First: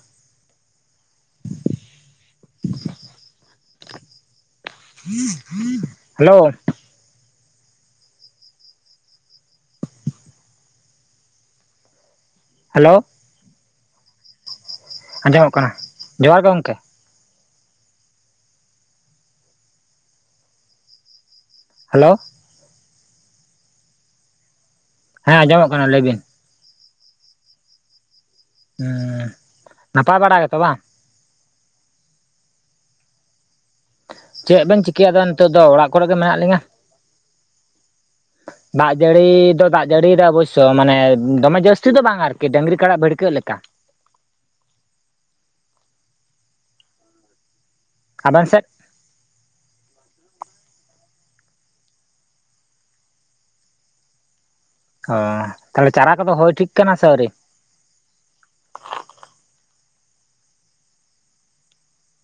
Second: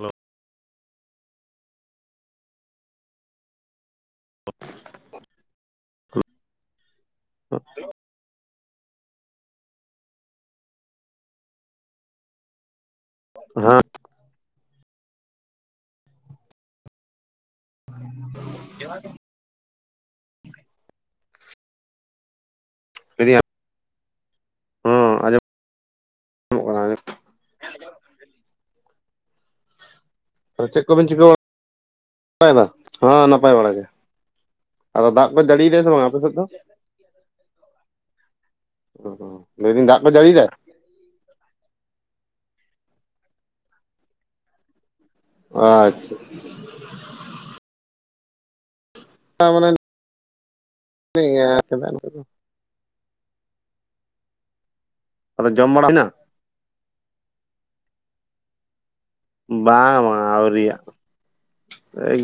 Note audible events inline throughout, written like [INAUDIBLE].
Hello hello [UNINTELLIGIBLE] hello ᱦ ᱟᱸᱡᱚᱢᱚᱜ ᱠᱟᱱᱟ ᱡᱚᱦᱟᱨ ᱜᱮ ᱜᱚᱢᱠᱮ [UNINTELLIGIBLE] ᱡᱟᱨ ᱦᱮᱞᱳ [UNINTELLIGIBLE] ᱦᱮᱸ ᱟᱡᱢᱚᱜ ᱠᱟᱱᱟ ᱞᱟᱹᱭ ᱵᱤᱱ ᱦᱚᱜ ᱚᱱᱟ ᱜᱮ᱾ ᱦᱩᱸ ᱱᱟᱯᱟᱭ ᱵᱟᱲᱟ ᱠᱟᱛᱮ ᱪᱮᱫ ᱠᱚᱵᱤᱱ ᱪᱤᱠᱟᱹ [INAUDIBLE] ᱵᱟᱲ ᱱᱟᱟᱭ ᱦᱮᱸ ᱱᱟᱯᱟᱭ ᱵᱟᱲᱟ ᱜᱮ ᱪᱮᱫ ᱵᱮᱱ ᱟᱫᱚ ᱪᱤᱠᱟᱹᱫᱟ ᱫᱟᱜ ᱠᱚ ᱱᱤᱛᱚᱜ ᱫᱚ ᱡᱟᱹᱲᱤᱭᱮᱫᱟᱭ ᱥᱮ ᱚᱲᱟᱜ ᱵᱟᱝ ᱠᱚᱨᱮ ᱜᱮ ᱟᱯᱮ ᱥᱮᱫ ᱢᱮᱱᱟᱜ ᱫᱚ? ᱞᱤᱧᱟᱹ ᱫᱟᱜ ᱡᱟᱹᱲᱤ ᱫᱚ ᱫᱟᱜ ᱞᱟᱹᱭᱫᱟᱹᱧ ᱠᱚ ᱡᱟᱹᱲᱤᱭᱮᱫᱟᱣ ᱡᱟᱹᱲᱤᱭᱮᱫᱟᱭ ᱚᱵᱚᱥᱚᱱ ᱢᱟᱱᱮ ᱫᱚᱢᱮ ᱡᱟᱹᱥᱛᱤ ᱫᱚ ᱵᱟᱝ ᱟᱨᱠᱤ ᱰᱟᱹᱝᱨᱤ ᱠᱟᱲᱟᱜ ᱵᱷᱤᱲᱠᱟᱹᱜ ᱞᱮᱠᱟ ᱟᱪᱪᱷᱟ ᱟᱵ ᱥᱮᱫ [UNINTELLIGIBLE] ᱚ ᱡᱚᱢ ᱵᱟᱲᱟ ᱛᱟᱦᱚᱞᱮ ᱦᱩᱭᱱᱟ? ᱪᱟᱨᱟ ᱠᱚᱫᱚ ᱦᱳᱭ ᱴᱷᱤᱠ ᱠᱟᱱᱟ ᱥᱮ ᱟᱹᱣᱨᱤ ᱵᱟᱝ ᱟᱹᱣᱨᱤᱭ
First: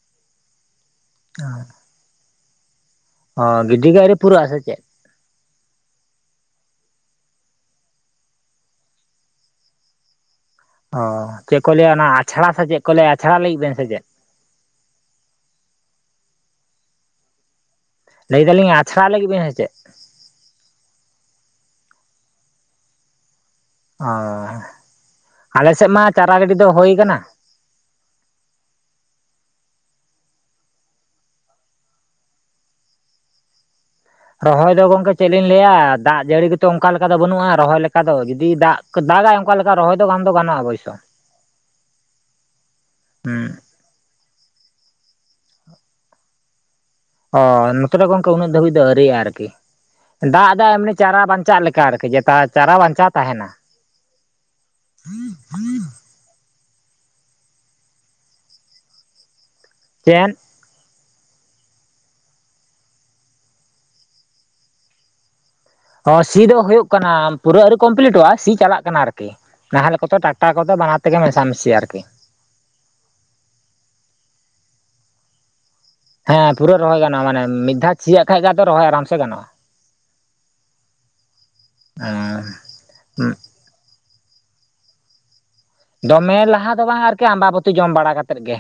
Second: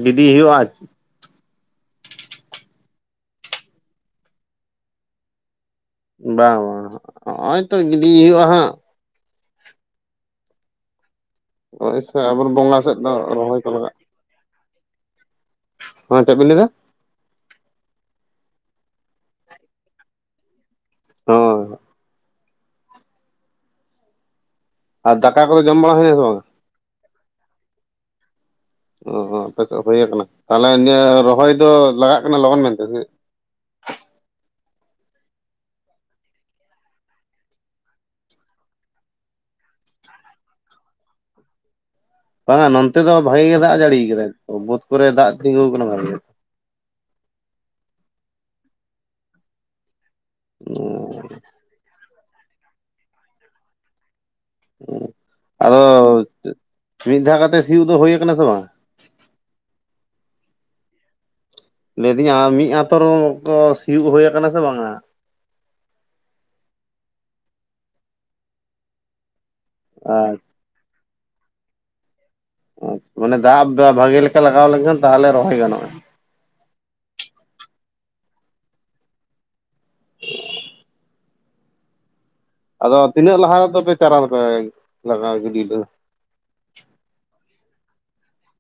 ᱜᱤᱰᱤ ᱦᱩᱭᱩᱜᱼᱟᱤ ᱟᱨ [UNINTELLIGIBLE] ᱦᱚᱸ ᱜᱤᱰᱤ ᱨᱮ ᱯᱩᱨᱟᱹ ᱟᱥᱮ ᱪᱮᱫ ᱵᱟᱝ ᱵᱟᱝ ᱦᱚᱜᱼᱚᱭ ᱛᱚ ᱜᱤᱰᱤᱭᱮ ᱦᱩᱭᱩᱜᱼᱟ ᱦᱟᱸᱜ ᱚ ᱪᱮᱫ ᱠᱚ ᱞᱟᱹᱭᱟ ᱱᱚᱜᱼᱚᱭ ᱚᱱᱟ ᱟᱵᱚᱨ ᱟᱪᱷᱟᱲᱟ ᱥᱮ ᱵᱚᱸᱜᱟ ᱪᱮᱫ ᱠᱚ ᱥᱮᱫ ᱫᱚ ᱞᱟᱹᱭᱟ ᱟᱪᱷᱟᱲᱟ ᱨᱚᱦᱚᱭ ᱞᱟᱹᱜᱤᱫ ᱠᱚ ᱵᱮᱱ ᱥᱮ ᱞᱟᱜᱟᱜ ᱪᱮᱫ ᱦᱸᱮ ᱪᱮᱫ ᱵᱤᱱ ᱞᱟᱹᱭᱮᱫᱟ ᱞᱟᱹᱭᱮᱫᱟᱞᱤᱧ ᱟᱪᱷᱟᱲᱟ ᱞᱮ ᱞᱟᱹᱜᱤᱫ ᱵᱮᱤᱱ ᱦᱮ ᱪᱮ? ᱦ ᱚ ᱟᱨ ᱫᱟᱠᱟ ᱠᱚᱫᱚ ᱟᱞᱮ ᱡᱚᱢ ᱥᱮᱫ ᱵᱟᱲᱟ ᱢᱟ ᱦᱩᱭᱱᱟ ᱥᱮ ᱵᱟᱝ? ᱪᱟᱨᱟ ᱜᱟᱹᱰᱤ ᱫᱚ ᱦᱳᱹᱣ ᱠᱟᱱᱟ ᱚ ᱟᱯᱪᱮᱫ ᱦ ᱦᱩᱭᱠ ᱛᱟᱦᱚᱞᱮ ᱱᱤᱭᱟᱹ ᱨᱚᱦᱚᱭ ᱫᱚ ᱞᱟᱜᱟᱜ ᱠᱟᱱᱟ ᱞᱚᱜᱚᱱ ᱢᱮᱱᱛᱮ ᱨᱚᱦᱚᱭ ᱫᱚ ᱜᱚᱝᱠᱮ ᱪᱮᱫ ᱞᱤᱧ ᱞᱟᱹᱭᱟ ᱫᱟᱜ ᱡᱟᱹᱲᱤ ᱜᱮᱛᱚ ᱚᱱᱠᱟ ᱞᱮᱠᱟ ᱫᱚ ᱵᱟᱹᱱᱩᱜᱼᱟ ᱨᱚᱦᱚᱭ ᱞᱮᱠᱟ ᱫᱚ ᱡᱩᱫᱤ ᱫᱟᱜ ᱫᱟᱜᱟᱭ ᱚᱱᱠᱟ ᱞᱮᱠᱟ ᱨᱚᱦᱚᱭ ᱫᱚ ᱜᱟᱢ ᱫᱚᱟᱱᱚᱜᱼᱟ ᱚᱵᱚᱥᱚ᱾ ᱵᱟᱝᱟ ᱱᱚᱱᱛᱮ ᱫᱚ ᱵᱷᱟᱜᱮ ᱦᱩᱸ ᱜᱮ ᱫᱟᱜ ᱡᱟᱹᱲᱤᱭ ᱠᱟᱟᱭ ᱵᱩᱫ ᱠᱚᱨᱮ ᱫᱟᱜ ᱛᱤᱸᱜᱩ ᱟᱠᱟᱱᱟ ᱵᱷᱟᱜ ᱚ ᱱᱚᱛᱮ ᱜᱚᱝᱠᱮ ᱩᱱᱟᱹᱜ ᱫᱷᱟᱹᱵᱤᱡ ᱫᱚ ᱟᱹᱣᱤᱭᱼᱟ ᱟᱨᱠᱤ ᱫᱟᱜ ᱫᱚᱭ ᱮᱢᱱᱤ ᱪᱟᱨᱟ ᱜᱮ ᱵᱟᱧᱪᱟᱜ ᱞᱮᱠᱟ ᱟᱨᱠᱤ ᱡᱮᱛᱟ ᱪᱟᱨᱟ ᱵᱟᱧᱪᱟᱣ ᱛᱟᱦᱮᱱᱟ ᱟᱫᱚ ᱢᱤᱫ ᱫᱷᱟᱣ ᱠᱟᱛᱮᱜ ᱥᱤᱭᱳᱜ ᱫᱚ ᱦᱩᱭ ᱠᱟᱱᱟ ᱥᱮ ᱵᱟᱝ ᱪᱮᱱ ᱞᱟᱹᱭᱫᱤᱧᱟ ᱢᱤᱫ ᱟᱛ ᱥᱤᱭᱳᱜ ᱦᱩ ᱟᱠᱟᱱᱟ ᱥᱮ ᱵᱟᱝᱼᱟ ᱚ ᱥᱤ ᱫᱚ ᱦᱳᱭᱜ ᱠᱟᱱᱟ ᱯᱩᱨᱟᱹ ᱟᱹᱣᱨᱤ ᱠᱚᱢᱯᱞᱤᱴᱚᱜᱼᱟ ᱥᱤ ᱪᱟᱞᱟᱜ ᱠᱟᱱᱟ ᱟᱨᱠᱤ ᱱᱟᱦᱮᱞᱮ ᱠᱚ ᱟᱪᱪᱷᱟ ᱴᱟᱠᱴᱟ ᱠᱚᱫᱚ ᱵᱟᱱᱟᱣ ᱛᱮᱜᱮ ᱢᱮᱥᱟ ᱢᱮᱥᱟᱢᱤ ᱟᱨᱠᱤ ᱢᱟᱱᱮ ᱫᱟᱜ ᱵᱷᱟᱜᱤ ᱞᱮᱠᱟ ᱞᱟᱜᱟᱣ ᱞᱮᱱᱠᱷᱟᱱ ᱛᱟᱦᱚᱞᱮ ᱨᱚᱦᱚᱭ ᱜᱟᱱᱚᱜᱼᱟ ᱦᱮᱸ ᱯᱩᱨᱟᱹ ᱨᱚᱦᱚᱭ ᱜᱟᱱᱚᱜᱼᱟ ᱢᱟᱱᱮ ᱢᱤᱫ ᱫᱷᱟᱣ ᱪᱤᱭᱟᱹᱜ ᱠᱷᱟᱱᱡ ᱜᱮ ᱟ ᱨᱚᱦᱚᱭ ᱟᱨᱟᱢ ᱥᱮ ᱜᱟᱱᱚᱜᱼᱟ ᱟᱨ ᱟᱫᱚ ᱛᱤᱱᱟᱹᱜ ᱞᱟᱦᱟ ᱨᱮᱫᱚᱯᱮ ᱪᱟᱨᱣ ᱞᱮᱯᱮ ᱞᱟᱜ ᱜᱤᱰᱤ ᱫᱚᱢᱮ ᱞᱟᱦᱟ ᱫᱚ ᱵᱟᱝ ᱟᱨᱠᱤ ᱟᱢᱵᱟᱵᱟᱹᱛᱤ ᱡᱚᱢ ᱵᱟᱲᱟ ᱠᱟᱛᱮᱫ ᱜᱮ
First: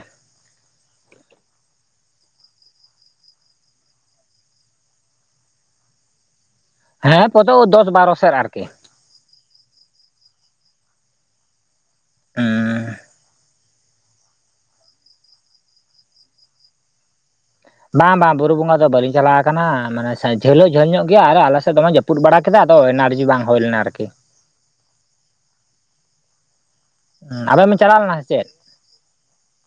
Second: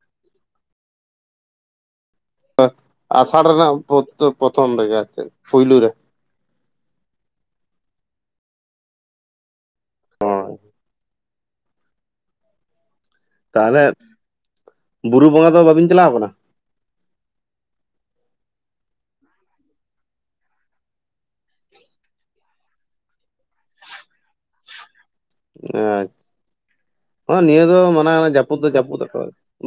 ᱟᱥᱟᱲ ᱨᱮᱱᱟᱜ ᱯᱨᱚᱛᱷᱚᱢ ᱨᱮᱜᱮ ᱟᱨ ᱪᱮᱫ ᱯᱩᱭᱭᱞᱳ ᱨᱮ ᱦᱮᱸ ᱯᱨᱚᱛ ᱫᱚᱥ ᱵᱟᱨᱚ ᱥᱮᱫ ᱟᱨᱠᱤ᱾ ᱦ [UNINTELLIGIBLE] ᱛᱟᱦᱚᱞᱮ ᱵᱩᱨᱩ ᱵᱚᱸᱜᱟ ᱫᱚ ᱵᱟᱵᱤᱱ ᱪᱟᱞᱟᱣ ᱟᱠᱟᱱᱟ ᱵᱟᱝ ᱵᱟᱝ ᱵᱩᱨᱩ ᱵᱚᱸᱜᱟ ᱫᱚ ᱵᱟᱟᱹᱞᱤᱧ ᱪᱟᱞᱟᱣ ᱟᱠᱟᱱᱟ ᱢᱟᱱᱮ ᱡᱷᱟᱹᱞᱚᱜ ᱡᱷᱟᱹᱞ ᱧᱚᱜ ᱜᱮᱭᱟ ᱟᱨ ᱟᱞᱮ ᱥᱮᱫ ᱫᱚᱢᱮ ᱡᱚᱯ ᱨᱟᱹᱯᱩᱫ ᱵᱟᱲᱟ ᱠᱮᱫᱟ ᱛᱚ ᱮᱱᱟᱨᱡᱤ ᱵᱟᱝ ᱦᱩᱭ ᱞᱮᱱᱟ ᱟᱨᱠᱤ᱾ ᱟᱪᱪᱷᱟ ᱱᱤᱭᱟᱹ ᱟᱵᱮᱱ ᱵᱮᱱ ᱫᱚ ᱪᱟᱞᱟᱣ ᱞᱮᱱᱟ ᱥᱮ ᱢᱟᱱᱟ ᱪᱮᱫ ᱡᱟᱹᱯᱩᱫ ᱫᱚ ᱡᱟᱹᱯᱩᱫ ᱟᱠᱚ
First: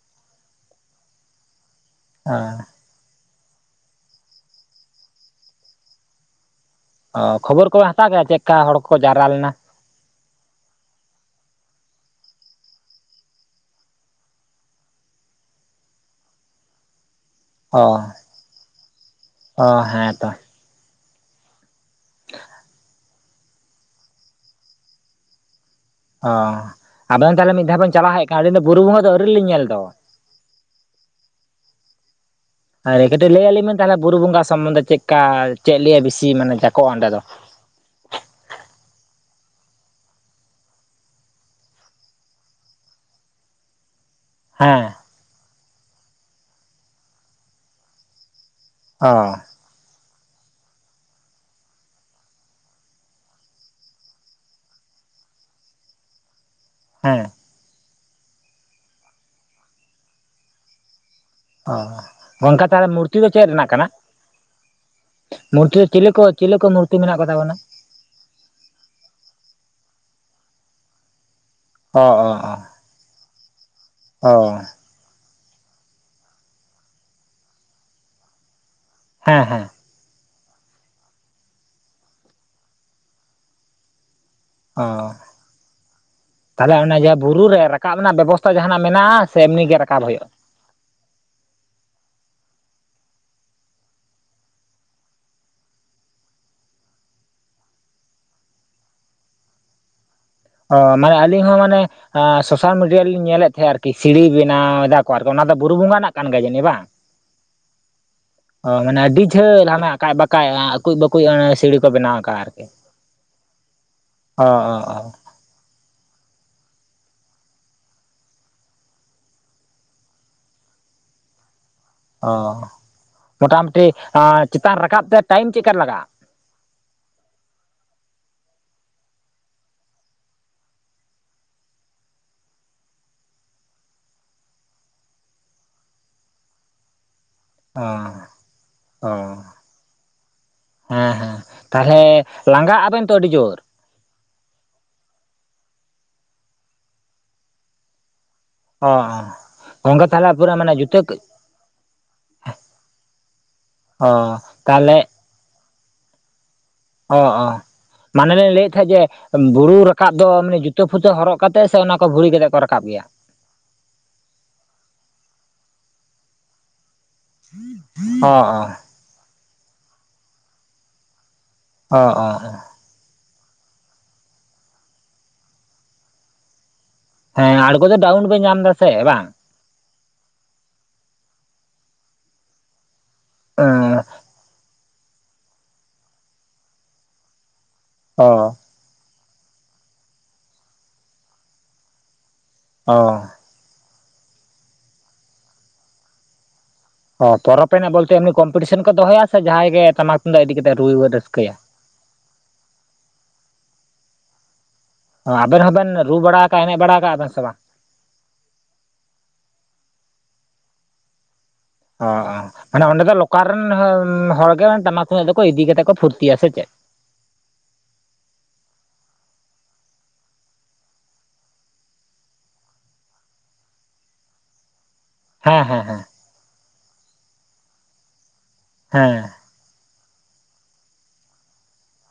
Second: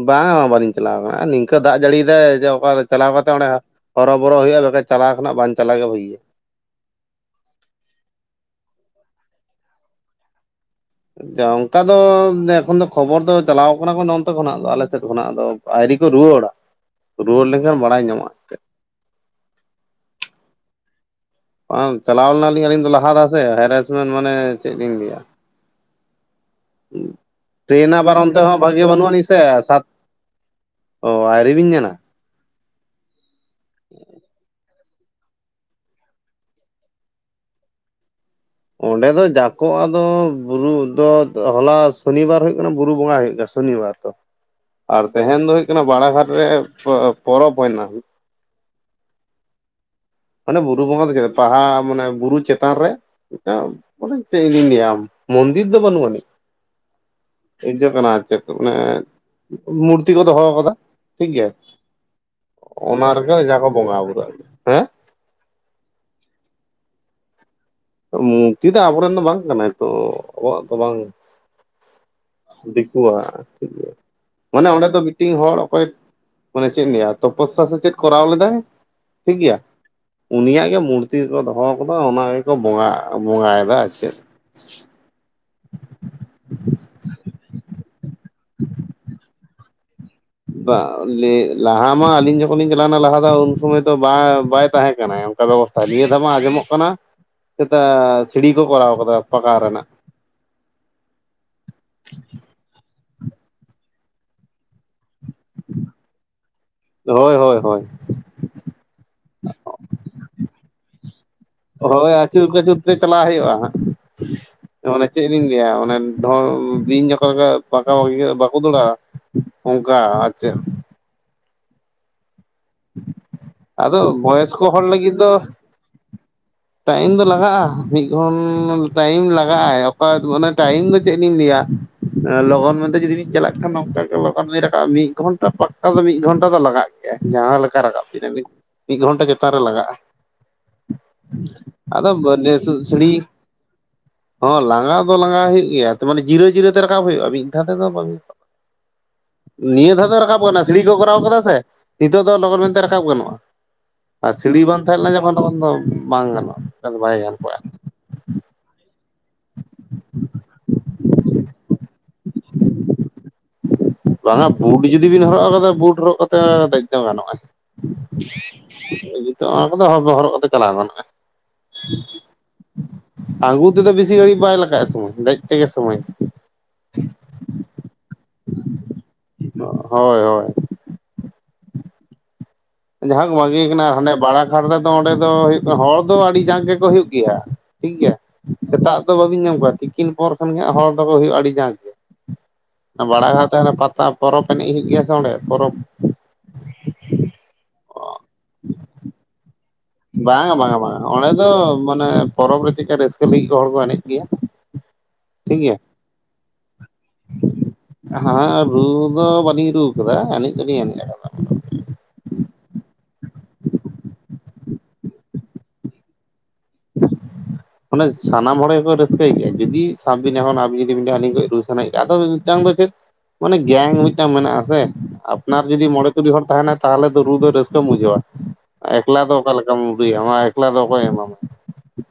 ᱵᱟᱝ ᱵᱟᱞᱤᱧ ᱪᱟᱞᱟᱣ ᱟᱠᱟᱱᱟ ᱱᱤᱝᱠᱟᱹ ᱫᱟᱜ ᱡᱟᱹᱲᱤᱭᱟᱭ ᱡᱮ ᱚᱠᱟ ᱪᱟᱞᱟᱣ ᱠᱟᱛᱮ ᱚᱸᱰᱮ ᱦᱚᱨᱚᱵᱚᱨᱚ ᱦᱩᱭᱩᱜᱼᱟ ᱵᱟᱠᱷᱟᱡ ᱪᱟᱞᱟᱣ ᱠᱷᱚᱱᱟᱜ ᱵᱟᱝ ᱪᱟᱞᱟᱜ ᱜᱮ ᱵᱳᱜᱷᱤᱭᱟ ᱚ ᱠᱷᱚᱵᱚᱨ ᱠᱚᱵᱮ ᱦᱟᱛᱟᱣ ᱠᱮᱫᱟ ᱪᱮᱫ ᱞᱮᱠᱟ ᱦᱚᱲ ᱠᱚ ᱡᱟᱣᱨᱟ ᱞᱮᱱᱟ ᱚᱱᱠᱟ ᱫᱚ ᱮᱠᱷᱚᱱ ᱫᱚ ᱠᱷᱚᱵᱚᱨ ᱫᱚ ᱪᱟᱞᱟᱣ ᱠᱟᱱᱟ ᱚᱱᱛᱮ ᱠᱷᱚᱱᱟᱜ ᱫᱚ ᱟᱞᱮ ᱥᱮᱫ ᱠᱷᱚᱱᱟᱜ ᱫᱚ ᱟᱹᱨᱤ ᱠᱚ ᱨᱩᱣᱟᱹᱲᱟ ᱨᱩᱣᱟᱹᱲ ᱞᱮᱱᱠᱷᱟᱱ ᱚ ᱵᱟᱲᱟᱭ ᱧᱟᱢᱚᱜᱼᱟ ᱚ ᱦᱮᱸ ᱛᱚ ᱵᱟᱝ ᱪᱟᱞᱟᱣ ᱞᱮᱱᱟᱞᱤᱧ ᱟᱹᱞᱤᱧ ᱫᱚ ᱞᱟᱦᱟ ᱨᱮ ᱥᱮ ᱦᱮᱨᱮᱥᱢᱮᱱᱴ ᱢᱟᱱᱮ ᱪᱮᱫ ᱞᱤᱧ ᱞᱟᱹᱭᱟ ᱚᱻ ᱟᱵᱮᱱ ᱛᱟᱦᱚᱞᱮ ᱢᱤᱫ ᱫᱷᱟᱣ ᱴᱨᱮᱱ ᱵᱮᱱ ᱪᱟᱞᱟᱣ ᱟᱵᱟᱨ ᱦᱮᱡ ᱚᱱᱛᱮ ᱠᱟᱱᱟ ᱦᱚᱸ ᱟᱹᱞᱤᱧ ᱫᱚ ᱵᱩᱨᱩ ᱵᱷᱟᱜᱮ ᱵᱚᱸᱜᱟᱜ ᱫᱚ ᱟᱹᱣᱨᱤ ᱞᱤᱧ ᱧᱮᱞ ᱫᱚ ᱚᱻ ᱟᱭᱨᱤᱵᱤᱱ ᱧᱮᱞᱟ ᱟᱨ ᱠᱟᱹᱴᱤᱡ ᱞᱟᱹᱭ ᱟᱹᱞᱤᱧᱱ ᱵᱮᱱ ᱛᱟᱦᱚᱞᱮ ᱵᱩᱨᱩ ᱵᱚᱸᱜᱟ ᱥᱚᱢᱵᱚᱱᱷ ᱪᱮᱫ ᱪᱠᱟ ᱪᱮᱫ ᱞᱮᱭᱟ ᱵᱤᱥᱤ ᱢᱟᱱᱮ ᱡᱟᱠᱚᱜᱼᱟ ᱚᱸᱰᱮ ᱫᱚ ᱚᱸᱰᱮ ᱫᱚ ᱡᱟᱠᱚᱜ ᱟ ᱫᱚ ᱵᱩᱨᱩ ᱫᱚ ᱦᱚᱞᱟ ᱥᱚᱱᱤ ᱵᱟᱨ ᱦᱩᱭᱩᱜ ᱠᱟᱱᱟ ᱵᱩᱨᱩ ᱵᱚᱸᱜᱟ ᱦᱩᱭᱩᱜ ᱜᱮᱭᱟ ᱥᱚᱱᱤᱵᱟᱨ [INAUDIBLE] ᱦᱮᱸ ᱟᱨ ᱛᱟᱦᱮᱸᱧ ᱫᱚ ᱦᱳᱭᱳᱜ ᱠᱟᱱᱟ ᱵᱟᱲᱟᱟᱜᱷᱟᱴ ᱨᱮ ᱯᱚᱨᱚᱵᱽ ᱦᱩᱭᱱᱟ ᱚ ᱢᱟᱱᱮ ᱵᱩᱨᱩ ᱵᱚᱸᱜᱟ ᱫᱚ ᱪᱮᱫ ᱵᱟᱦᱟ ᱢᱟᱱᱮ ᱵᱩᱨᱩ ᱪᱮᱛᱟᱱ ᱨᱮ ᱢᱮ ᱪᱟᱢ ᱢᱚᱱᱫᱤᱨ ᱫᱚ ᱵᱟᱹᱱᱩᱜ ᱟᱹᱱᱤᱡ ᱦᱮᱸ [UNINTELLIGIBLE] ᱠᱟᱱᱟ ᱟᱨ ᱪᱮᱫ ᱢᱟᱱᱮ ᱢᱩᱨᱛᱤ ᱠᱚ ᱫᱚᱦᱚ ᱟᱠᱟᱫᱟ ᱴᱷᱤᱠ ᱜᱮᱭᱟ ᱚ ᱜᱚᱝᱠᱮ ᱛᱟᱦᱚᱞᱮ ᱚᱱᱟ ᱢᱩᱨᱛᱤ ᱫᱚ ᱨᱮᱜᱮ ᱪᱮᱫ ᱡᱟ ᱠᱚ ᱨᱮᱱᱟᱜ ᱠᱟᱱᱟ ᱵᱚᱸᱜᱟ ᱵᱩᱨᱩᱜ ᱟᱫᱚ ᱢᱩᱨᱛᱤ ᱨᱮ ᱪᱤᱞᱤ ᱠᱚ ᱪᱤᱞᱤ ᱠᱚ ᱢᱩᱨᱛᱤ ᱢᱮᱱᱟᱜ ᱠᱚᱛᱟ ᱵᱚᱱᱟ ᱢᱩᱨᱛᱤ ᱫᱚ ᱟᱵᱚᱨᱮᱱ ᱫᱚ ᱵᱟᱝ ᱠᱟᱱᱟᱭ ᱛᱚ ᱟᱵᱚᱣᱟᱜ ᱫᱚ ᱵᱟᱝ ᱚ ᱚ ᱚ ᱫᱤᱠᱩᱣᱟᱷ ᱤᱭᱟ ᱚ ᱢᱟᱱᱮ ᱚᱸᱰᱮ ᱫᱚ ᱢᱤᱫᱴᱮᱱ ᱦᱚᱲ ᱚᱠᱚᱭ ᱢᱟᱱᱮ ᱪᱮᱫ ᱤᱧ ᱞᱟᱹᱭᱟ ᱛᱚᱯᱚᱥᱟ ᱥᱮ ᱪᱮᱫ ᱠᱚᱨᱟᱣ ᱞᱮᱫᱟᱭ ᱴᱷᱤᱠ ᱦᱮᱸ ᱜᱮᱮᱭᱟ ᱦᱮᱸ ᱩᱱᱤᱭᱟᱜ ᱜᱮ ᱢᱩᱨᱛᱤᱠᱚ ᱫᱚᱦᱚ ᱟᱠᱟᱫᱟ ᱚᱱᱟ ᱜᱮᱠᱚ ᱵᱚᱸᱜᱟ ᱵᱚᱸᱜᱟᱭᱮᱫᱟ ᱟᱨ ᱪᱮᱫ ᱚ ᱛᱟᱦᱞᱮ ᱚᱱᱟ ᱡᱟᱦᱟᱸ ᱵᱩᱨᱩ ᱨᱮ ᱨᱟᱠᱟᱵ ᱨᱮᱱᱟᱜ ᱵᱮᱵᱚᱥᱛᱟ ᱛᱟ ᱡᱟᱦᱟᱱᱟᱜ ᱢᱮᱱᱟᱜᱼᱟ ᱥᱮ ᱮᱢᱱᱤ ᱜᱮ ᱨᱟᱠᱟᱵ ᱦᱩᱭᱩᱜᱼᱟ ᱞᱟᱦᱟ ᱢᱟ ᱟᱹᱞᱤᱧ ᱡᱚᱠᱷᱚᱱ ᱞᱤᱧ ᱪᱟᱞᱟᱣᱱᱟ ᱞᱟᱦᱟ ᱫᱚ ᱩᱱ ᱥᱚᱢᱚᱭ ᱫᱚ ᱵᱟ ᱵᱟᱭ ᱛᱟᱦᱮᱸᱠᱟᱱᱟ ᱚᱱᱠᱟ ᱵᱮᱵᱚᱥᱛᱟ ᱱᱤᱭᱟᱹ ᱫᱷᱟᱣ ᱢᱟ ᱟᱸᱡᱚᱢᱚᱜ ᱠᱟᱱᱟ ᱪᱮᱛᱟ ᱥᱤᱲᱤ ᱠᱚ ᱠᱚᱨᱟᱣ ᱟᱠᱟᱫᱟ ᱯᱟᱠᱟ ᱨᱮᱱᱟᱜ ᱚ ᱢᱟᱱᱮ ᱟᱞᱤᱧ ᱦᱚᱸ ᱢᱟᱱᱮ ᱥᱳᱥᱟᱞ ᱢᱤᱰᱤᱭᱟ ᱨᱮᱞᱤᱧ ᱧᱮᱞᱮᱫ ᱛᱟᱦᱮᱸᱱᱟ ᱟᱨᱠᱤ ᱥᱤᱲᱤ ᱵᱮᱱᱟᱣ ᱮᱫᱟ ᱠᱚ ᱟᱨᱠᱤ ᱚᱱᱟ ᱫᱚ ᱵᱩᱨᱩ ᱵᱚᱸᱜᱟᱜ ᱨᱮᱱᱟᱜ ᱠᱟᱱ ᱜᱮᱭᱟ ᱡᱟᱹᱱᱤᱡ ᱵᱟᱝ ᱦᱳᱭ ᱦᱳᱭ ᱦᱳᱭ ᱚ ᱢᱟᱱᱮ ᱟᱹᱰᱤ ᱡᱷᱟᱹᱞ ᱦᱟᱱᱟ ᱟᱠᱟᱡᱼᱵᱟᱠᱟᱡ ᱟᱠᱩᱡ ᱵᱟᱠᱩᱡᱼᱟ ᱤᱥ ᱦᱳᱭ ᱟᱹᱪᱩᱨ ᱠᱟᱹᱪᱩᱨ ᱛᱮ ᱪᱟᱞᱞᱟᱟᱜ ᱦᱩᱭᱩᱜᱼᱟ ᱦᱟᱸᱜ ᱚ ᱚ ᱚ ᱢᱟᱱᱮ ᱪᱮᱫ ᱪᱮᱫ ᱤᱧ ᱞᱟᱹᱭᱟ ᱚᱱᱮ ᱰᱷᱚᱱᱰ ᱵᱤᱧ ᱡᱚᱠᱦᱚ ᱜᱟ ᱯᱟᱠᱟ ᱤᱭᱟ ᱵᱟᱠᱚ ᱫᱟᱹᱲᱟ ᱚᱱᱠᱟ ᱟᱨ ᱪᱮᱫ ᱚ ᱢᱚᱴᱟᱢᱩᱴᱤ ᱟᱫᱚ ᱟᱹ ᱵᱚᱭᱚᱥᱠᱚ ᱪᱮᱛᱟᱱ ᱦᱚᱲ ᱨᱟᱠᱟᱵ ᱞᱟᱹᱜᱤᱫ ᱛᱮ ᱫᱚ ᱴᱟᱭᱤᱢ ᱪᱮᱫᱠᱟ ᱞᱟᱜᱟᱜᱼᱟ [INAUDIBLE] ᱴᱟᱭᱤᱢ ᱫᱚ ᱞᱟᱜᱟᱜᱼᱟ ᱢᱤᱫᱜᱚᱱ ᱴᱟᱭᱤᱢ ᱞᱟᱜᱟᱜ ᱟᱭ ᱚᱠᱟ ᱢᱟᱱᱮ ᱴᱟᱭᱤᱢ ᱫᱚ ᱪᱮᱫ ᱞᱤᱧ ᱞᱟᱹᱭᱟ ᱞᱚᱜᱚᱱ ᱢᱮᱱ ᱡᱩᱫᱤ ᱵᱤᱱ ᱪᱟᱞᱟᱜ ᱠᱷᱟᱱ ᱱᱚᱝᱠᱟ ᱜᱮ ᱞᱚᱜᱚᱱ ᱵᱤᱧ ᱨᱟᱠᱟᱵ-ᱟ ᱢᱤᱫ ᱜᱷᱚᱱᱴᱟ ᱯᱟᱠᱟ ᱫᱚ ᱢᱤᱫ ᱜᱷᱚᱱᱴᱟ ᱫᱚ ᱞᱟᱜᱟᱜ ᱜᱮᱭᱟ ᱡᱟᱦᱟᱸ ᱞᱮᱠᱟ ᱚ ᱨᱟᱵ ᱵᱤᱱ ᱟᱵᱤᱱ ᱢᱤᱫ ᱚ ᱜᱷᱚᱱᱴᱟ ᱪᱮᱛᱟᱱ ᱨᱮ ᱞᱟᱜᱟᱜᱼᱟ ᱦᱮᱸ ᱦᱮᱸ ᱟᱫᱚ ᱛᱟᱦᱚᱞᱮ ᱞᱟᱸᱜᱟᱜ [UNINTELLIGIBLE] ᱟᱵᱮᱱ ᱥᱟᱹᱲᱤ ᱛᱚ ᱟᱹᱰᱤ ᱡᱳᱨ? ᱦᱚᱸ ᱞᱟᱸᱜᱟ ᱫᱚ ᱞᱟᱸᱜᱟ ᱦᱩᱭᱩᱜ ᱜᱮᱭᱟ ᱢᱟᱱᱮ ᱡᱤᱨᱟᱹ ᱡᱤᱨᱟᱹᱛᱮ ᱨᱟᱠᱟᱵ ᱦᱩᱭᱩᱜᱼᱟ ᱢᱤᱫ ᱫᱷᱟᱣ ᱛᱮᱫᱚ ᱵᱟᱝ ᱚ ᱚ ᱱᱤᱭᱟᱹ ᱫᱷᱟᱣ ᱜᱚᱝᱠᱮ ᱫᱚ ᱛᱟᱦᱚᱞᱮ ᱨᱟᱠᱟᱵᱚᱜ ᱯᱩᱨᱟᱹ ᱠᱟᱱᱟ ᱢᱟᱱᱮ ᱥᱤᱲᱤ ᱠᱚ ᱡᱩᱛᱟᱹ ᱠᱚᱨᱟᱣ ᱠᱟᱫᱟ ᱥᱮ ᱱᱤᱛᱚᱜ ᱫᱚ ᱞᱚᱜᱚᱱ ᱢᱮᱱᱛᱮ ᱨᱟᱠᱟᱵ ᱜᱟᱱᱚᱜᱼᱟ ᱟᱨ ᱚ ᱥᱤᱲᱤ ᱵᱟᱝ ᱛᱟᱦᱚᱞᱮ ᱛᱟᱦᱮᱸ ᱞᱮᱱ ᱡᱚᱠᱷᱚᱱ ᱞᱚᱜᱚᱱ ᱫᱚ ᱵᱟᱝ ᱜᱟᱱᱚᱜᱼᱟ ᱚᱱᱠᱟ ᱫᱚ ᱵᱟᱭ ᱚ ᱜᱟᱱ ᱚ ᱠᱚᱜᱼᱟ ᱢᱟᱱᱮᱞᱤᱧ ᱞᱟᱹᱭᱮᱫ ᱛᱟᱦᱮᱸᱫ ᱡᱮ ᱵᱩᱨᱩ ᱨᱟᱠᱟᱵ ᱫᱚ ᱢᱟᱱᱮ ᱡᱩᱛᱟᱹ ᱯᱷᱩᱛᱟᱹ ᱦᱚᱨᱚᱜ ᱠᱟᱛᱮᱜ ᱥᱮ ᱚᱱᱟ ᱠᱚ ᱵᱷᱩᱲᱤ ᱠᱟᱛᱮᱜ ᱠᱚ ᱨᱟᱠᱟᱵ ᱜᱮᱭᱟ ᱵᱟᱝᱟ ᱵᱩᱴ ᱡᱩᱫᱤ ᱵᱤᱱ ᱦᱚᱨᱚᱜ ᱟᱠᱟᱫᱟ ᱵᱩᱴ ᱦᱚᱨᱚᱜ ᱠᱟᱛᱮ ᱫᱮᱡ ᱫᱚ ᱜᱟᱱᱚᱜᱼᱟ ᱦᱚᱸᱜ ᱚ ᱤᱛᱚ ᱚᱱᱟ ᱠᱚᱫᱚ ᱦ ᱦᱚᱨᱚᱜ ᱠᱟᱛᱮ ᱪᱟᱞᱟᱣ ᱜᱟᱱᱚᱜᱼᱟ ᱚ ᱚ ᱚ ᱟᱹᱜᱩ ᱛᱮᱫᱚ ᱵᱤᱥᱤ ᱜᱷᱟᱹᱲᱤᱡ ᱵᱟᱭ ᱞᱟᱜᱟᱜᱼᱟ ᱥᱚᱢᱚᱭ ᱫᱮᱡ ᱛᱮᱜᱮ ᱥᱚᱢᱚᱭ ᱦᱮᱸ ᱟᱬᱜᱚᱫᱚ ᱰᱟᱣᱩᱱ ᱯᱮ ᱧᱟᱢ ᱮᱫᱟ ᱥᱮ ᱵᱟᱝ ᱦᱳᱭ ᱦᱳᱭ ᱡᱟ ᱦᱳᱠ ᱵᱷᱟᱜᱤ ᱠᱟᱱᱟ ᱦᱟᱱᱮ ᱵᱟᱲᱟ ᱜᱷᱟᱴ ᱨᱮ ᱚᱸᱰᱮ ᱫᱚ ᱦᱩᱭᱩᱜ ᱠᱟᱱᱟ ᱦᱚᱲ ᱫᱚ ᱟᱹᱰᱤ ᱡᱟᱸᱠ ᱜᱮᱠᱚ ᱦᱩᱭᱩᱜ ᱜᱮᱭᱟ ᱴᱷᱤᱠᱜᱮᱭᱟ [UNINTELLIGIBLE] ᱥᱮᱛᱟᱜ ᱫᱚ ᱵᱟᱹᱵᱤᱱ ᱧᱟᱢ ᱠᱚᱣᱟ ᱛᱤᱠᱤᱱ ᱯᱚᱨ ᱠᱷᱚᱱᱜᱮ ᱦᱚᱲ ᱫᱚᱠᱚ ᱦᱩᱭᱩᱜ-ᱟ ᱟᱹᱰᱤ ᱡᱟᱠᱜᱮ ᱚ ᱵᱟᱲᱟᱜᱷᱟᱴ ᱛᱟᱦᱮᱱᱟ ᱯᱟᱛᱟ ᱯᱚᱨᱚᱵᱽ ᱮᱱᱮᱡ ᱦᱩᱭᱩᱜ ᱜᱮᱭᱟ ᱥᱮ ᱚᱸᱰᱮ ᱯᱚᱨᱚᱵᱽ ᱚ ᱯᱚᱨᱚᱵᱽ ᱮᱱᱮᱡ ᱵᱚᱞᱛᱮ ᱮᱢᱱᱤ ᱵᱚᱞᱛᱮ ᱠᱚᱢᱯᱤᱴᱤᱥᱚᱱ ᱠᱚ ᱫᱚᱦᱚᱭᱟ ᱥᱮ ᱡᱟᱦᱟᱸᱭ ᱜᱮ ᱴᱟᱢᱟᱠ ᱛᱩᱢᱫᱟᱜ ᱵᱟᱝᱟ ᱤᱫᱤ ᱠᱟᱛᱮ ᱵᱟᱝᱟ ᱵᱟᱝᱟ ᱨᱩ ᱚᱸᱰᱮ ᱫᱚ ᱨᱟᱹᱥᱠᱟᱹᱭᱟ? ᱢᱟᱱᱮ ᱯᱚᱨᱚᱵᱽ ᱨᱮ ᱪᱮᱫᱠᱟ ᱨᱟᱹᱥᱠᱟᱹ ᱞᱟᱹᱜᱤᱫ ᱠᱚ ᱦᱚᱲ ᱠᱚ ᱮᱱᱮᱡ ᱜᱮᱭᱟ ᱚ ᱴᱷᱤᱠ ᱟᱵᱮᱱ ᱜᱮᱭᱟ ᱦᱚᱸᱵᱮᱱ ᱨᱩ ᱵᱟᱲᱟ ᱠᱟᱜ-ᱟ ᱮᱱᱮᱡ ᱵᱟᱲᱟ ᱟᱠᱟᱜ-ᱟ ᱵᱮᱱ ᱥᱮ ᱵᱟᱝ? ᱦᱮᱸ ᱨᱩ ᱫᱚ ᱵᱟᱹᱞᱤᱧ ᱨᱩᱣᱟ ᱠᱟᱫᱟ ᱮᱱᱮᱡ ᱫᱚᱞᱤᱧ ᱮᱱᱮᱡ ᱠᱟᱫᱟ ᱾ ᱚ ᱢᱟᱱᱮ ᱚᱸᱰᱮ ᱫᱚ ᱞᱳᱠᱟᱞ ᱨᱮᱱ ᱦᱚᱲ ᱜᱮ ᱴᱟᱢᱟᱠ ᱠᱚᱫᱚᱠᱚ ᱤᱫᱤ ᱠᱟᱛᱮᱫ ᱠᱚ ᱯᱷᱩᱨᱛᱤᱭᱟ ᱥᱮ ᱪᱮᱫ ᱢᱟᱱᱮ ᱥᱟᱱᱟᱢ ᱦᱚᱲ ᱜᱮᱠᱚ ᱨᱟᱹᱥᱠᱟᱹᱭ ᱜᱮᱭᱟ, ᱡᱩᱫᱤ ᱥᱟᱵ ᱵᱤᱱ ᱮᱠᱷᱚᱱ ᱟᱵᱤᱱ ᱡᱩᱫᱤ ᱵᱤᱱᱞᱟᱹᱭᱟ ᱟᱹᱞᱤᱧ ᱠᱟᱹᱡ ᱨᱟᱥᱠᱟᱹ ᱟᱫᱚ ᱢᱤᱫᱴᱟᱝ ᱫᱚ ᱪᱮᱫ ᱢᱟᱱᱮ ᱜᱮᱝ ᱢᱤᱫᱴᱟᱝ ᱢᱮᱱᱟᱜᱼᱟᱥᱮ ᱦᱮᱸ ᱟᱯᱱᱟᱨ ᱦᱮᱸ ᱡᱩᱫᱤ ᱦᱮᱸ ᱢᱚᱲᱮ ᱛᱩᱨᱩᱤ ᱦᱚᱲ ᱛᱟᱦᱮᱱᱟᱭ, ᱛᱟᱦᱚᱞᱮ ᱫᱚ ᱨᱩ ᱫᱚ ᱨᱟᱹᱥᱠᱟᱹᱢ ᱵᱩᱡᱷᱟᱹᱣᱟ ᱾ ᱮᱠᱞᱟ ᱦᱮᱸ ᱫᱚ ᱚᱠᱟᱞᱮᱠᱟ ᱢᱟ ᱮᱠᱞᱟ ᱫᱚ ᱚᱠᱚᱭ ᱮᱢᱟᱢᱟ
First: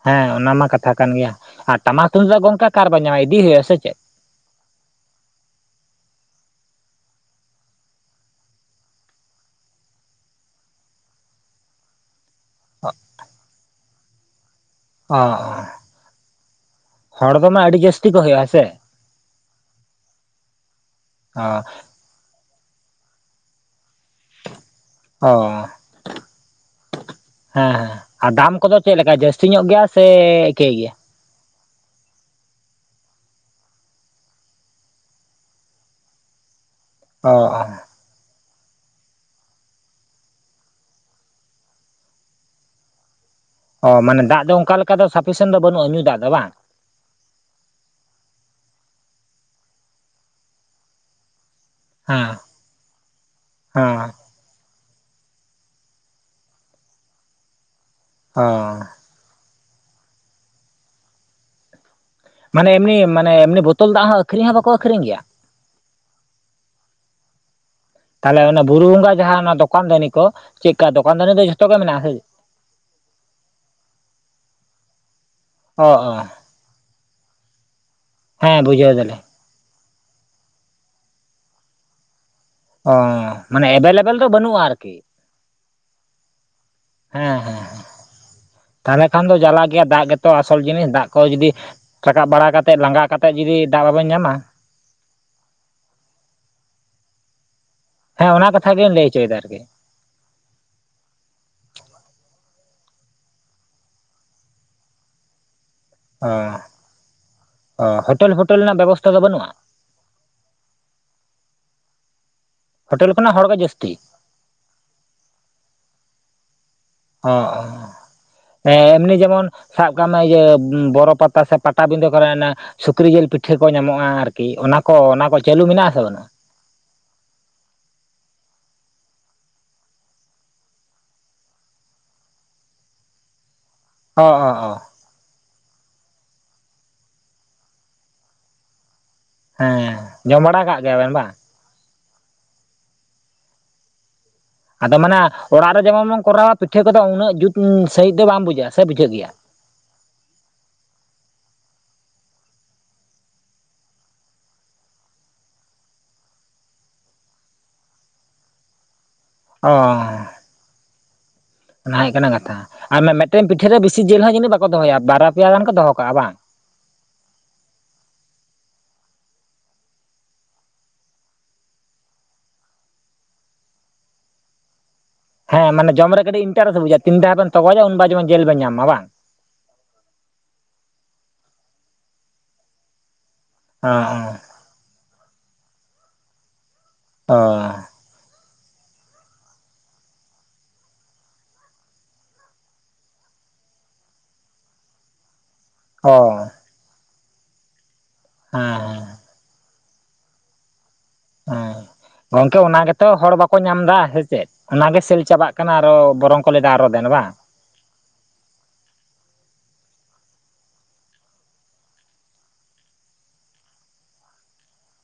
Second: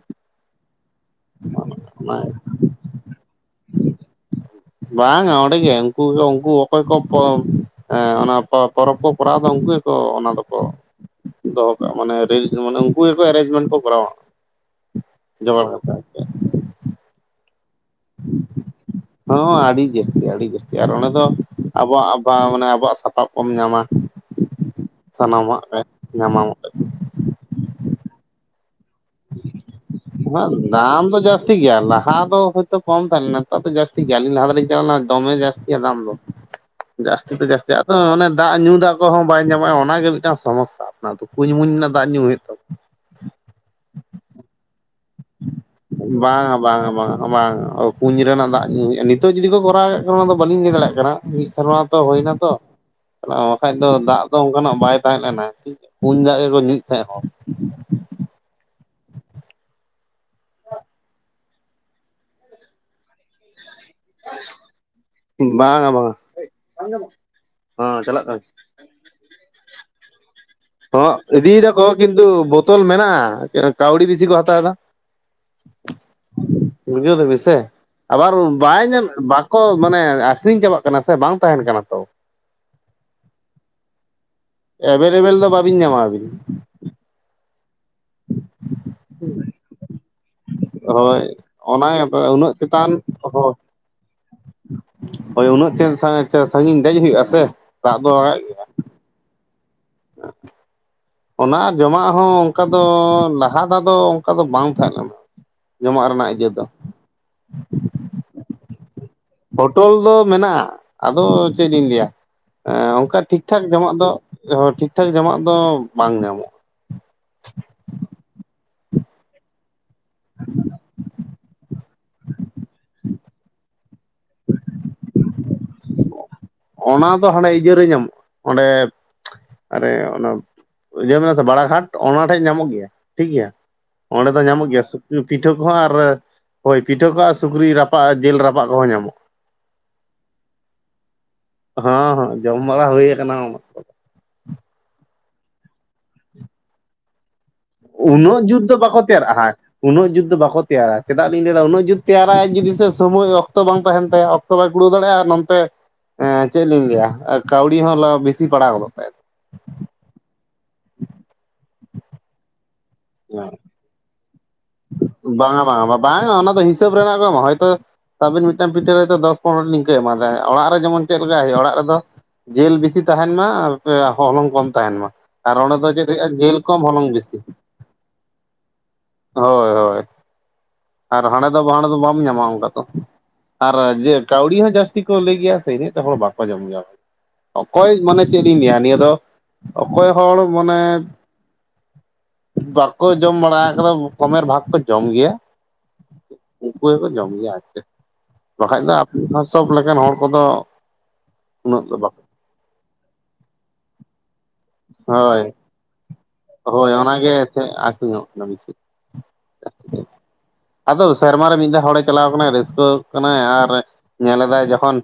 ᱦᱮᱸ ᱚᱱᱟ ᱢᱟ ᱠᱟᱛᱷᱟ ᱠᱟᱱ ᱜᱮᱭᱟ ᱾ ᱟᱨ ᱴᱟᱢᱟᱠ ᱛᱩᱢᱫᱟᱜ ᱜᱚᱝᱠᱮ ᱚᱠᱟᱨᱮᱵᱮᱱ ᱧᱟᱢᱟ ᱤᱫᱤ ᱦᱩᱭᱩᱜ-ᱟ ᱥᱮ ᱪᱮᱫ? ᱵᱟᱝᱟ ᱚᱸᱰᱮ ᱜᱮ ᱩᱱᱠᱩ ᱩᱱᱠᱩ ᱚᱠᱚᱭ ᱠᱚ ᱦᱸ ᱚᱱᱟ ᱯᱚᱨᱚᱵᱽ ᱠᱚ ᱠᱚᱨᱟᱣ ᱫᱚ ᱩᱱᱠᱩ ᱜᱮᱠᱚ ᱚᱱᱟ ᱫᱚᱠᱚ ᱫᱚᱦᱚ ᱠᱟᱜ-ᱟ ᱢᱟᱱᱮ ᱢᱟᱱᱮ ᱩᱱᱠᱩ ᱜᱮᱠᱚ ᱮᱨᱮᱧᱡᱢᱮᱱᱴ ᱠᱚ ᱠᱚᱨᱟᱣᱟ ᱚ ᱡᱚᱜᱟᱲ ᱠᱟᱛᱮ ᱦᱚᱲ ᱫᱚ ᱢᱟ ᱟᱹᱰᱤ ᱡᱟᱥᱛᱤ ᱦᱚᱸ ᱟᱹᱰᱤ ᱡᱟᱹᱥᱛᱤ ᱟᱹᱰᱤ ᱡᱟᱹᱥᱛᱤ ᱟᱨ ᱚᱸᱰᱮ ᱫᱚ ᱚ ᱟᱵᱚᱣᱟᱜ ᱵᱟ ᱢᱟᱱᱮ ᱟᱵᱚᱣᱟᱜ ᱥᱟᱯᱟᱵ ᱠᱚᱢ ᱧᱟᱢᱟ ᱚ ᱥᱟᱱᱟᱢᱟᱜ ᱨᱮ ᱧᱟᱢᱟᱢ ᱦᱮᱸ ᱦᱮᱸ ᱟᱨ ᱫᱟᱢ ᱠᱚᱫᱚ ᱪᱮᱫᱞᱮᱠᱟ ᱡᱟᱹᱥᱛᱤ ᱧᱚᱜ ᱜᱮᱭᱟ ᱥᱮ ᱦᱟᱸᱜ ᱮᱤᱠᱮᱭ ᱜᱮᱭᱟ? ᱫᱟᱢ ᱫᱚ ᱡᱟᱹᱥᱛᱤ ᱜᱮᱭᱟ ᱞᱟᱦᱟ ᱫᱚ ᱦᱳᱭᱛᱳ ᱠᱚᱢ ᱴᱤᱠ ᱜᱮᱭᱟ ᱞᱟᱦᱟ ᱫᱚ ᱦᱚᱭ ᱛᱚ ᱠᱚᱢ ᱛᱟᱦᱮ ᱞᱮᱱᱟ ᱱᱮᱛᱟᱨ ᱫᱚ ᱡᱟᱹᱥᱛᱤ ᱜᱮᱭᱟ ᱟᱹᱞᱤᱧ ᱞᱟᱦᱟ ᱫᱚᱞᱤᱧ ᱪᱟᱞᱟᱣ ᱞᱮᱱᱟ ᱫᱚᱢᱮ ᱡᱟᱹᱥᱛᱤᱭᱟ ᱫᱟᱢ ᱫᱚ ᱡᱟᱥᱛᱤ ᱚ ᱛᱮ ᱡᱟᱥᱛᱤ ᱚᱱᱮ ᱫᱟᱜ ᱧᱩ ᱫᱟᱜ ᱠᱚᱦᱚᱸ ᱵᱟᱭ ᱧᱟᱢᱚᱜ-ᱟ ᱚᱱᱟᱜᱮ ᱢᱤᱫᱴᱟᱝ ᱥᱚᱢᱚᱥᱟ ᱾ ᱠᱩᱸᱧ ᱢᱩᱧ ᱨᱮᱱᱟᱜ ᱫᱟᱜ ᱧᱩ ᱦᱩᱭᱩᱜ ᱛᱟᱢᱟ ᱾ ᱚ ᱢᱟᱱᱮ ᱫᱟᱜ ᱫᱚ ᱚᱱᱠᱟ ᱞᱮᱠᱟ ᱫᱚ ᱥᱟᱯᱷᱤᱥᱮᱱᱴ ᱫᱚ ᱵᱟᱹᱱᱩᱜ-ᱟ ᱧᱩ ᱫᱟᱜ ᱫᱚ ᱵᱟᱝ ᱵᱟᱝ -ᱟ ᱵᱟᱝ-ᱟ ᱵᱟᱝ ᱠᱩᱧ ᱨᱮᱱᱟᱜ ᱫᱟᱜ ᱧᱩ-ᱟ ᱱᱤᱛᱚᱜ ᱡᱩᱫᱤ ᱠᱚ ᱠᱚᱨᱟᱣᱮᱫ ᱚᱱᱟ ᱫᱚ ᱵᱟᱹᱞᱤᱧ ᱞᱟᱹᱭ ᱫᱟᱲᱮᱭᱟᱜ ᱠᱟᱱᱟ ᱾ᱢᱤᱫ ᱥᱮᱨᱢᱟ ᱛᱚ ᱦᱩᱭᱱᱟ ᱦᱮᱸ ᱛᱚ ᱵᱟᱠᱟᱡ ᱫᱚ ᱦᱮᱸ ᱫᱟᱜ ᱫᱚ ᱚᱱᱠᱟᱱᱟᱜ ᱵᱟᱭ ᱛᱟᱦᱮᱸᱞᱮᱱᱟ, ᱠᱩᱧ ᱫᱟᱜ ᱜᱮᱠᱚ ᱧᱩ ᱛᱟᱦᱮᱸᱜ ᱦᱚᱲ ᱚᱼᱼᱼᱼᱼ ᱢᱟᱱᱮ ᱮᱢᱱᱤ ᱢᱟᱱᱮ ᱮᱢᱱᱤ ᱵᱳᱛᱚᱞ ᱫᱟᱜ ᱦᱚᱸ ᱟᱹᱠᱷᱨᱤᱧ ᱦᱚᱸ ᱵᱟᱠᱚ ᱟᱹᱠᱷᱨᱤᱧ ᱜᱮᱭᱟ ᱵᱟᱝᱟ ᱵᱟᱝᱟ ᱦᱮᱸ ᱪᱟᱞᱟᱜ ᱠᱟᱱ ᱛᱟᱦᱚᱞᱮ ᱚᱱᱟ ᱵᱩᱨᱩ ᱵᱚᱸᱜᱟ ᱡᱟᱦᱟᱸ ᱚᱱᱟ ᱫᱚᱠᱟᱱ ᱫᱟᱹᱱᱤ ᱠᱚ ᱪᱮᱫᱠᱟ ᱦᱚ ᱫᱚᱠᱟᱱ ᱫᱟᱹᱱᱤ ᱫᱚ ᱤᱫᱤᱭ ᱡᱷᱚᱛᱚ ᱜᱮ ᱫᱟᱠᱚ ᱢᱮᱱᱟᱜᱼᱟ ᱥᱮ ᱠᱤᱱᱛᱩ ᱵᱳᱛᱚᱞ ᱢᱮᱱᱟᱜ-ᱟ ᱠᱟᱹᱣᱰᱤ ᱵᱤᱥᱤ ᱠᱚ ᱦᱟᱛᱟᱣ ᱮᱫᱟ ᱚ ᱚ ᱵᱩᱡᱟᱹᱣ ᱫᱟᱹᱵᱤᱱ ᱥᱮ ᱟᱵᱟᱨ ᱦᱮᱸ ᱵᱟᱭ ᱵᱩᱡᱷᱟᱹᱣ ᱫᱟᱞᱤᱧ ᱧᱟᱢᱮᱫ ᱠᱚ ᱢᱟᱱᱮ ᱟᱠᱷᱨᱤᱧ ᱪᱟᱵᱟᱜ ᱠᱟᱱᱟ ᱥᱮ ᱵᱟᱝ ᱛᱟᱦᱮᱱ ᱠᱟᱱᱟ ᱛᱚ ᱚᱻ ᱢᱟᱱᱮ ᱮᱵᱮᱞᱮᱵᱮᱞ ᱫᱚ ᱵᱟᱹᱱᱩᱜ-ᱟ ᱮᱵᱮᱞᱮᱵᱮᱞ ᱫᱚ ᱵᱟᱵᱤᱱ ᱧᱟᱢᱟ ᱟᱹᱵᱤᱱ ᱦᱮᱻᱸ ᱦᱮᱸᱮᱸ ᱛᱟᱦᱚᱞᱮ ᱠᱷᱟᱱ ᱫᱚ ᱡᱟᱞᱟ ᱜᱮᱭᱟ ᱫᱟᱜ ᱜᱮᱛᱚ ᱟᱥᱚᱞ ᱡᱤᱱᱤᱥ ᱫᱟᱜ ᱠᱚ ᱦᱳᱭ ᱡᱩᱫᱤ ᱚᱱᱟ ᱨᱟᱠᱟᱵ ᱵᱟᱲᱟ ᱩᱱᱟᱹᱜ ᱠᱟᱛᱮᱫ ᱪᱮᱛᱟᱱ ᱞᱟᱸᱜᱟ ᱠᱟᱛᱮᱫ ᱦᱳ ᱡᱩᱫᱤ ᱫᱟᱜ ᱵᱟᱵᱮᱱ ᱧᱟᱢᱟ ᱦᱳᱭ ᱩᱱᱟᱹᱜ ᱪᱮ ᱥᱟᱺᱜᱤᱧ ᱫᱮᱡ ᱦᱩᱭᱩᱜ-ᱟ ᱥᱮ ᱫᱟᱜ ᱫᱚ ᱦᱮᱸ ᱚᱱᱟ ᱠᱟᱛᱷᱟᱜᱤᱧ ᱞᱟᱹᱭ ᱚᱪᱚᱭᱫᱟ ᱟᱨᱠᱤ ᱚ [INAUDIBLE] ᱚᱱᱟ ᱡᱚᱢᱟᱜ ᱦᱚᱸ ᱚᱱᱠᱟ ᱫᱚ ᱞᱟᱦᱟ ᱫᱟᱣ ᱫᱚ ᱚᱱᱠᱟ ᱫᱚ ᱵᱟᱝ ᱛᱟᱦᱮᱸ ᱞᱮᱟᱱᱟ ᱾ ᱚ ᱚ ᱦᱳᱴᱮᱞ ᱯᱷᱚᱴᱮᱞ ᱨᱮᱱᱟᱜ ᱵᱮᱵᱚᱥᱛᱷᱟ ᱫᱚ ᱵᱟᱹᱱᱩᱜ-ᱟ? ᱵᱚᱴᱚᱞ ᱫᱚ ᱢᱮᱱᱟᱜ-ᱟ ᱾ ᱟᱫᱚ ᱪᱮᱫ ᱤᱧ ᱞᱟᱹᱭᱟ, ᱦᱳᱴᱮᱞ ᱚᱱᱠᱟ ᱠᱷᱚᱱᱟᱜ ᱦᱚᱲᱜᱮ ᱴᱷᱤᱠᱴᱷᱟᱠ ᱡᱟᱹᱥᱛᱤ ᱡᱚᱢᱟᱜ ᱫᱚ ᱴᱷᱤᱠ ᱴᱷᱟᱠ ᱡᱟᱢᱟᱜ ᱫᱚ ᱵᱟᱝ ᱧᱟᱢᱚᱜ- ᱟ ᱾ ᱚ ᱮᱢᱱᱤ ᱡᱮᱢᱚᱱ ᱥᱟᱵ ᱠᱟᱜ ᱢᱮ ᱤᱭᱟᱹ ᱵᱚᱨᱚ ᱯᱟᱛᱟ ᱥᱮ ᱯᱟ ᱯᱟᱴᱟᱵᱤᱸᱫᱟᱹ ᱠᱚᱨᱮ ᱥᱩᱠᱨᱤ ᱡᱤᱞ ᱯᱤᱴᱷᱟᱹ ᱠᱚ ᱧᱟᱢᱚᱜᱼᱟ ᱟᱨᱠᱤ ᱚᱱᱟ ᱠᱚ ᱚᱱᱟ ᱠᱚ ᱪᱟᱹᱞᱩ ᱢᱮᱱᱟᱜᱼᱟ ᱛᱚ ᱚᱱᱟ ᱫᱚ ᱦᱟᱸᱰᱮ ᱤᱭᱟᱹ ᱨᱮ ᱧᱟᱢᱚᱜᱼᱟ ᱚᱸᱰᱮ ᱟᱨᱮ ᱚᱱᱟ ᱤᱭᱟᱹ ᱢᱮ ᱵᱟᱲᱟᱜᱷᱟᱴ ᱚᱱᱟ ᱴᱷᱮᱡ ᱧᱟᱢᱚᱜ ᱜᱮᱭᱟ ᱴᱷᱤᱠᱜᱮᱭᱟ ᱚ ᱚᱸᱰᱮ ᱫᱚ ᱚ ᱧᱟᱢᱚᱜ ᱚ ᱜᱮᱭᱟ ᱯᱤᱴᱷᱟᱹ ᱠᱚᱦᱚᱸ ᱟᱨ ᱦᱳᱭ ᱯᱤᱴᱷᱟᱹ ᱠᱚ ᱟᱨ ᱥᱩᱠᱨᱤ ᱨᱟᱯᱟᱜ ᱡᱤᱞ ᱨᱟᱯᱟᱜ ᱠᱚᱦᱚᱸ ᱧᱟᱢᱚᱜᱼᱟ ᱦᱮᱸ ᱡᱚᱢ ᱵᱟᱲᱟ ᱠᱟᱜ ᱜᱮᱭᱟ ᱵᱤᱱ ᱵᱟᱝ ᱦᱚᱸ ᱦᱚᱸ ᱡᱚᱢ ᱵᱟᱲᱟ ᱦᱩᱭ ᱟᱠᱟᱱᱟ ᱚᱱᱟ ᱟᱫᱚ ᱢᱟᱱᱮ ᱚᱲᱟᱜ ᱨᱮ ᱡᱮᱢᱚᱱ ᱵᱚᱱ ᱠᱚᱨᱟᱣᱟ ᱯᱤᱴᱷᱟᱹ ᱠᱚᱫᱚ ᱩᱱᱟᱹᱜ ᱡᱩᱛ ᱥᱟᱺᱦᱤᱡ ᱫᱚ ᱩᱱᱟᱹᱜ ᱵᱟᱝ ᱡᱩᱛ ᱵᱩᱡᱷᱟᱹᱜᱼᱟ ᱫᱚ ᱥᱮ ᱵᱟᱠᱚ ᱵᱩᱡᱷᱟᱹᱜ ᱜᱮᱭᱟ ᱛᱮᱭᱟᱨᱟᱜᱼᱟ ᱩᱱᱟᱹᱜ ᱡᱩᱛ ᱫᱚ ᱵᱟᱠᱚ ᱛᱮᱭᱟᱨᱟ ᱪᱮᱫᱟᱜᱞᱤᱧ ᱞᱟᱹᱭᱮᱫᱟ ᱩᱱᱟᱹᱜ ᱡᱩᱛ ᱛᱮᱭᱟᱨᱟᱭᱟ ᱡᱩᱫᱤ ᱥᱚᱢᱚᱭ ᱚᱠᱛᱚ ᱵᱟᱝ ᱛᱟᱦᱮᱱ ᱛᱟᱭᱟ ᱚ ᱚᱠᱛᱚ ᱵᱟᱭ ᱠᱩᱲᱟᱹᱣ ᱫᱟᱲᱮᱭᱟᱜᱼᱟ ᱟᱨ ᱱᱚᱛᱮ ᱮᱸ ᱪᱮᱫ ᱞᱤᱧ ᱞᱟᱹᱭᱟ ᱠᱟᱹᱣᱰᱤ ᱦᱚᱸ ᱵᱤᱥᱤ ᱯᱟᱲᱟᱣ ᱜᱚᱫᱚᱜ ᱛᱟᱭ ᱚ ᱚᱱᱟ ᱦᱩᱭᱩᱜ ᱠᱟᱱᱟ ᱠᱟᱛᱷᱟ ᱟᱨ ᱢᱤᱫᱴᱮᱱ ᱯᱤᱴᱷᱟᱹ ᱨᱮ ᱵᱤᱥᱤ ᱡᱤᱞ ᱦᱚᱸ ᱡᱟᱹᱱᱤᱡ ᱵᱟᱠᱚ ᱫᱚᱦᱚᱭᱟ ᱵᱟᱨᱟ ᱯᱮᱭᱟ ᱵᱟᱝᱟ ᱜᱟᱱ ᱠᱚ ᱫᱚᱦᱚ ᱵᱟᱝᱟ ᱠᱟᱜᱼᱟ ᱵᱟᱝ ᱦᱤᱥᱟᱹᱵ ᱨᱮᱱᱟᱜ ᱠᱚ ᱦᱚᱭ ᱛᱚ ᱟᱵᱤᱱ ᱢᱤᱫᱴᱟᱝ ᱯᱤᱴᱷᱟᱹ ᱨᱮᱫᱚ ᱫᱚᱥ ᱯᱚᱱᱨᱚ ᱴᱤ ᱞᱤᱧ ᱮᱢᱟᱫᱟ ᱚᱲᱟᱜ ᱨᱮ ᱡᱮᱢᱚᱱ ᱪᱮᱫ ᱞᱮᱠᱟᱭ ᱦᱩᱭᱩᱜᱼᱟ ᱚᱲᱟᱜ ᱨᱮᱫᱚ ᱡᱤᱞ ᱵᱮᱥᱤ ᱛᱟᱦᱮᱱ ᱢᱟ ᱦᱚᱞᱚᱝ ᱠᱚᱢ ᱛᱟᱦᱮᱱ ᱢᱟ ᱟᱨ ᱦᱮᱸ ᱚᱸᱰᱮ ᱫᱚ ᱢᱟᱱ ᱪᱮᱫ ᱡᱚᱢ ᱨᱮ ᱦᱩᱭᱩᱜᱼᱟ ᱠᱟᱹᱴᱤᱡ ᱡᱤᱞ ᱤᱱᱴᱟᱨᱮᱥᱴ ᱠᱚᱢ ᱵᱩᱡᱟ ᱦᱚᱞᱚᱝ ᱛᱤᱱ ᱫᱦᱟᱣ ᱵᱮᱥᱤ ᱵᱮᱱᱛᱚᱜᱚᱡᱼᱟ ᱩᱱ ᱵᱟ ᱡᱮᱢᱚᱱ ᱡᱮᱞ ᱵᱮᱱ ᱧᱟᱢᱟ ᱵᱟᱝ ᱦᱳᱭ ᱦᱳᱭ ᱟᱨ ᱦᱟᱸᱰᱮ ᱫᱚ ᱦᱟᱸᱰᱮ ᱫᱚ ᱵᱟᱢ ᱧᱟᱢᱟ ᱚᱱᱠᱟ ᱫᱚ ᱟᱨ ᱦᱮᱸ ᱦᱮᱸ ᱠᱟᱹᱣᱰᱤ ᱦᱚᱸ ᱡᱟᱹᱥᱛᱤ ᱠᱚ ᱞᱟᱹᱭ ᱜᱮᱭᱟ ᱥᱮ ᱤᱱᱟᱹᱜ ᱛᱮ ᱦᱚᱲ ᱵᱟᱠᱚ ᱡᱚᱢ ᱜᱮᱭᱟ ᱚᱠᱚᱭ ᱢᱟᱱᱮ ᱪᱮᱫ ᱤᱧ ᱞᱟᱹᱭᱟ ᱱᱤᱭᱟᱹ ᱫᱚ ᱚᱠᱚᱭ ᱦᱚᱲ ᱢᱟᱱᱮ ᱵᱟᱠᱚ ᱡᱚᱢ ᱵᱟᱲᱟ ᱟᱠᱟᱫᱟ ᱠᱚᱢᱮᱨ ᱵᱷᱟᱜᱽ ᱠᱚ ᱡᱚᱢ ᱜᱮᱭᱟ ᱦᱚᱭ ᱩᱱᱠᱩ ᱜᱮᱠᱚ ᱡᱚᱢ ᱜᱮᱭᱟ ᱟᱨᱪᱮᱫ ᱦᱮᱸ ᱵᱟᱠᱷᱟᱡ ᱫᱚ ᱦᱮᱸ ᱟ ᱥᱚᱵ ᱞᱮᱠᱟᱱ ᱦᱚᱲ ᱠᱚᱫᱚ ᱦᱮᱸ ᱩᱱᱟᱹᱜ ᱫᱚ ᱵᱟᱠᱚ ᱜᱚᱝᱠᱮ ᱚᱱᱟ ᱜᱮᱛᱚ ᱦᱚᱲ ᱵᱟᱠᱚ ᱧᱟᱢ ᱮᱫᱟ ᱥᱮ ᱪᱮᱫ ᱚᱱᱟᱜ ᱜᱮ ᱥᱮᱞ ᱪᱟᱵᱟᱜ ᱠᱟᱱᱟ ᱟᱨᱚ ᱵᱚᱨᱚᱝ ᱠᱚ ᱞᱟᱹᱭ ᱮᱫᱟ ᱟᱨᱚ ᱦᱚᱭ ᱫᱮᱱ ᱵᱟᱝ ᱚᱱᱟᱜᱮ ᱪᱮᱫ ᱟᱹᱠᱷᱨᱤᱧᱚᱜ ᱠᱟᱱᱟ ᱵᱮᱥᱤ ᱡᱟᱹᱥᱛᱤ ᱟᱫᱚ ᱥᱮᱨᱢᱟᱨᱮ ᱢᱤᱫ ᱫᱷᱟᱣ ᱦᱚᱲᱮ ᱪᱟᱞᱟᱣ ᱟᱠᱟᱱᱟ ᱨᱟᱹᱥᱠᱟᱹ ᱠᱟᱱᱟᱭ ᱟᱨ ᱧᱮᱞᱫᱟᱭ ᱡᱚᱠᱷᱚᱱ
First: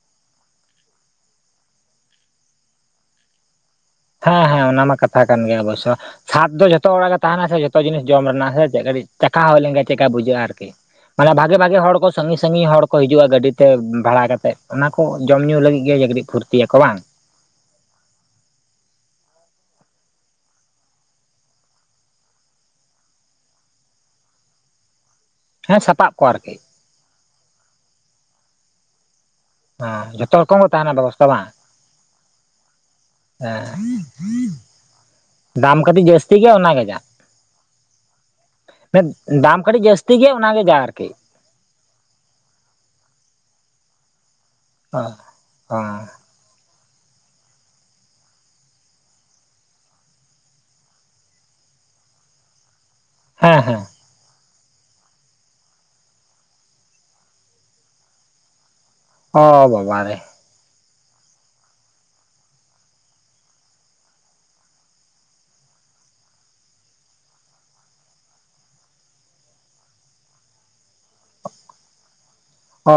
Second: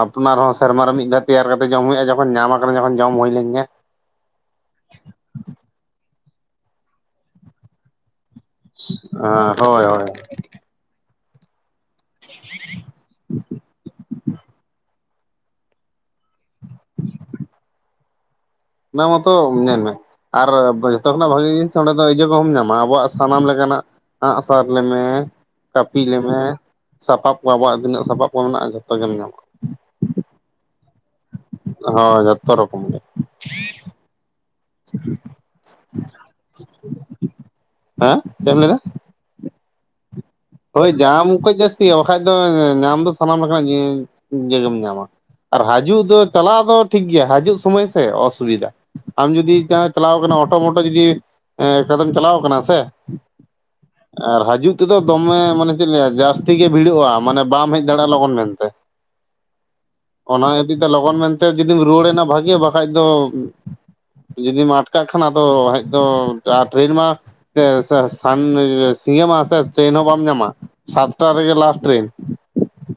ᱟᱯᱱᱟᱨ ᱦᱚᱸ ᱥᱮᱨᱢᱟ ᱨᱮ ᱢᱤᱫ ᱫᱷᱟᱣ ᱛᱮᱭᱟᱨ ᱠᱟᱛᱮᱫ ᱡᱚᱢ ᱦᱩᱭᱩᱜᱼᱟ ᱡᱚᱠᱷᱚᱱ ᱧᱟᱢ ᱟᱠᱟᱱᱟ ᱡᱚᱠᱷᱚᱱ ᱡᱚᱢ ᱦᱩᱭ ᱞᱮᱱ ᱜᱮᱭᱟ ᱦᱮᱸ ᱦᱮᱸ ᱚᱱᱟ ᱢᱟ ᱠᱟᱛᱷᱟ ᱠᱟᱱ ᱜᱮ ᱚᱵᱚᱥᱳ ᱥᱟᱫ ᱫᱚ ᱡᱚᱛᱚ ᱦᱚᱲᱟᱜ ᱜᱮ ᱛᱟᱦᱮᱱᱟ ᱥᱮ ᱡᱷᱚᱛᱚ ᱡᱤᱱᱤᱥ ᱡᱚᱢ ᱨᱮᱱᱟᱜ ᱥᱮ ᱠᱟᱹᱴᱤᱡ ᱪᱟᱠᱷᱟ ᱦᱩᱭ ᱞᱮᱱᱜᱮ ᱦᱳᱭ ᱦᱳᱭ ᱪᱤᱫᱞᱮᱠᱟ ᱵᱩᱡᱷᱟᱹᱜᱼᱟ ᱟᱨᱠᱤ ᱢᱟᱱᱮ ᱵᱷᱟᱜᱮ ᱵᱷᱟᱜᱮ ᱦᱚᱲ ᱠᱚ ᱥᱟᱺᱜᱤᱧ ᱥᱟᱺᱜᱤᱧ ᱦᱚᱲ ᱠᱚ ᱦᱤᱡᱩᱜᱼᱟ ᱜᱟᱹᱰᱤᱛᱮ ᱵᱷᱟᱲᱟ ᱠᱟᱛᱮ ᱚᱱᱟ ᱡᱚᱢ ᱧᱩ ᱞᱟᱹᱜᱤᱫ ᱜᱮ ᱡᱠᱲᱤᱡ ᱯᱷᱩᱨᱛᱤᱭᱟᱠᱚ ᱵᱟᱝ ᱚᱱᱟ ᱢᱟᱛᱚ ᱧᱮᱞ ᱢᱮ ᱟᱨ ᱡᱚᱛᱚ ᱠᱷᱚᱱᱟᱜ ᱵᱷᱟᱹᱜᱤ ᱡᱤᱱᱤᱥ ᱚᱸᱰᱮ ᱫᱚ ᱮᱭᱟᱠᱚ ᱡᱚᱢ ᱧᱟᱢᱟ ᱟᱵᱚᱣᱟᱜ ᱥᱟᱱᱟᱢ ᱞᱮᱠᱟᱱᱟᱜ ᱦᱟᱜ ᱥᱟᱨ ᱞᱮᱢᱮ ᱦᱮᱸ ᱠᱟᱹᱯᱤ ᱥᱟᱯᱟᱵ ᱠᱚ ᱞᱮᱭᱢᱮ ᱟᱨᱠᱤ ᱥᱟᱯᱟᱵ ᱠᱚ ᱟᱵᱚᱣᱟᱜ ᱛᱤᱱᱟᱹᱜ ᱥᱟᱯᱟᱵ ᱠᱚ ᱢᱮᱱᱟᱜᱼᱟ ᱡᱷᱚᱛᱚ ᱜᱮᱢ ᱧᱟᱢ ᱠᱚ ᱦᱮᱸ ᱡᱚᱛᱚ ᱨᱚᱠᱚᱢ ᱜᱮ ᱛᱟᱦᱮᱞᱮ ᱵᱮᱵᱚᱥᱛᱷᱟ ᱵᱟᱝ ᱦᱸ ᱡᱚᱛᱚ ᱨᱚᱠᱚᱢ ᱜᱮ ᱦᱮᱸ ᱫᱟᱢ ᱠᱟᱹᱴᱤᱡ ᱡᱟᱹᱥᱛᱤ ᱜᱮᱭᱟ ᱚᱱᱟ ᱜᱮ ᱱᱦᱸᱟᱜ ᱦᱮᱸ ᱪᱮᱫ ᱮᱢ ᱞᱟᱹᱭ ᱮᱫᱟ ᱫᱟᱢ ᱠᱟᱹᱴᱤᱡ ᱡᱟᱹᱥᱛᱤ ᱛᱤ‌ ᱜᱮ ᱚᱱᱟᱜᱮ ᱡᱟ ᱦᱳᱭ ᱟᱨᱠᱤ ᱡᱟᱢᱠᱚᱡ ᱡᱟᱹᱥᱛᱤ ᱭᱟ ᱵᱟᱠᱷᱟᱡ ᱫᱚ ᱧᱟᱢ ᱫᱚ ᱥᱟᱱᱟᱢ ᱞᱮᱠᱟᱱᱟᱜ ᱡᱮᱞ ᱮᱢ ᱧᱟᱢᱟ ᱚ ᱟᱨ ᱚ ᱦᱟᱡᱩᱜ ᱫᱚ ᱪᱟᱞᱟᱜ ᱫᱚ ᱴᱷᱤᱠ ᱜᱮᱭᱟ ᱦᱟᱡᱩᱜ ᱥᱚᱢᱚᱭ ᱥᱮ ᱚᱥᱩᱵᱤᱫᱟ ᱟᱢ ᱡᱩᱫᱤ ᱡᱟᱦᱟᱸ ᱪᱟᱞᱟᱣ ᱠᱟᱱᱟ ᱚᱴᱳ ᱢᱚᱴᱳ ᱡᱩᱫᱤᱢ ᱠᱟᱫᱢ ᱪᱟᱞᱟᱣ ᱠᱟᱱᱟ ᱥᱮ ᱦᱮᱸ ᱦᱮᱸ ᱟᱨ ᱦᱟᱹᱡᱩᱜ ᱛᱮᱫᱚ ᱫᱚᱢᱮ ᱢᱟᱱᱮ ᱪᱮᱫ ᱞᱟᱹᱭᱟ ᱡᱟᱹᱥᱛᱤ ᱜᱮ ᱵᱷᱤᱲᱚᱜᱼᱟ ᱢᱟᱱᱮ ᱵᱟᱢ ᱦᱮᱡ ᱫᱟᱲᱮᱭᱟᱜᱼᱟ ᱞᱚᱜᱚᱱ ᱢᱮᱱᱛᱮ ᱚ ᱵᱟᱵᱟ ᱨᱮ ᱚᱱᱟ ᱤᱫᱤ ᱛᱮ ᱞᱚᱜᱚᱱ ᱢᱮᱱᱛᱮ ᱡᱩᱫᱤᱢ ᱨᱩᱣᱟᱹᱲᱮᱱᱟ ᱵᱷᱟᱹᱜᱤ ᱵᱟᱠᱷᱟᱡ ᱫᱚ ᱡᱩᱫᱤᱢ ᱟᱴᱠᱟᱜ ᱠᱷᱟᱱ ᱟᱫᱚ ᱦᱮᱡ ᱫᱚ ᱴᱨᱮᱱ ᱢᱟ ᱥᱟᱱ ᱥᱤᱦ ᱢᱟᱥ [INAUDIBLE] ᱪᱮᱫ ᱦᱚᱸ ᱵᱟᱢ ᱧᱟᱢᱟ ᱥᱟᱯᱴᱟ ᱨᱮᱜᱮ ᱞᱟᱥᱴ ᱴᱨᱮᱱ ᱚ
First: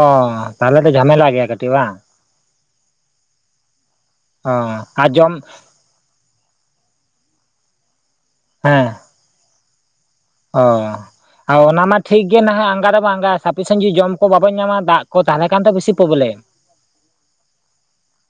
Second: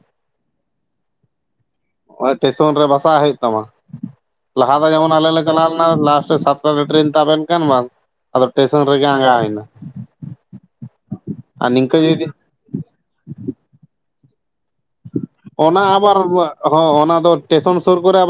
ᱛᱟᱦᱚᱞᱮ ᱛᱚ ᱡᱷᱟᱢᱮᱞᱟ ᱜᱮᱭᱟ ᱠᱟᱹᱴᱤᱜ ᱵᱟᱝ ᱱᱚᱜ ᱴᱮᱥᱚᱱ ᱨᱮ ᱵᱟᱥᱟᱜ ᱦᱩᱭᱩᱜ ᱛᱟᱢᱟ ᱚ ᱞᱟᱦᱟ ᱫᱚ ᱟᱨ ᱡᱮᱢᱚᱱ ᱟᱞᱮ ᱡᱚᱢ ᱞᱮ ᱪᱟᱞᱟᱣ ᱞᱟᱥᱴ ᱨᱮ ᱥᱟᱛᱴᱟ ᱴᱨᱮᱱ ᱛᱟᱵᱮᱱ ᱠᱷᱟᱱ ᱵᱟᱝ ᱟᱫᱚ ᱦᱮᱸ ᱴᱮᱥᱚᱱ ᱨᱮᱜᱮ ᱟᱸᱜᱟ ᱦᱩᱭᱱᱟ ᱚ ᱟᱨ ᱚᱱᱟ ᱱᱤᱝᱠᱟᱹ ᱢᱟ ᱴᱷᱤᱠ ᱡᱩᱫᱤ ᱜᱮ ᱱᱟᱦᱟᱜ ᱟᱸᱜᱟ ᱫᱚᱵᱚᱱ ᱟᱸᱜᱟᱼᱟ ᱥᱟᱯᱤᱥᱮᱱ ᱡᱩᱫᱤ ᱡᱚᱢ ᱠᱚ ᱵᱟᱵᱚᱱ ᱧᱟᱢᱟ ᱫᱟᱜ ᱠᱚ ᱛᱟᱦᱚᱞᱮ ᱠᱷᱟᱱ ᱫᱚ ᱚᱱᱟ ᱵᱮᱥᱤ ᱟᱵᱟᱨ ᱯᱨᱚᱵᱞᱮᱢ ᱦᱚᱸ ᱚᱱᱟ ᱫᱚ ᱴᱮᱥᱚᱱ ᱥᱩᱨ ᱠᱚᱨᱮ ᱟᱵᱟᱨ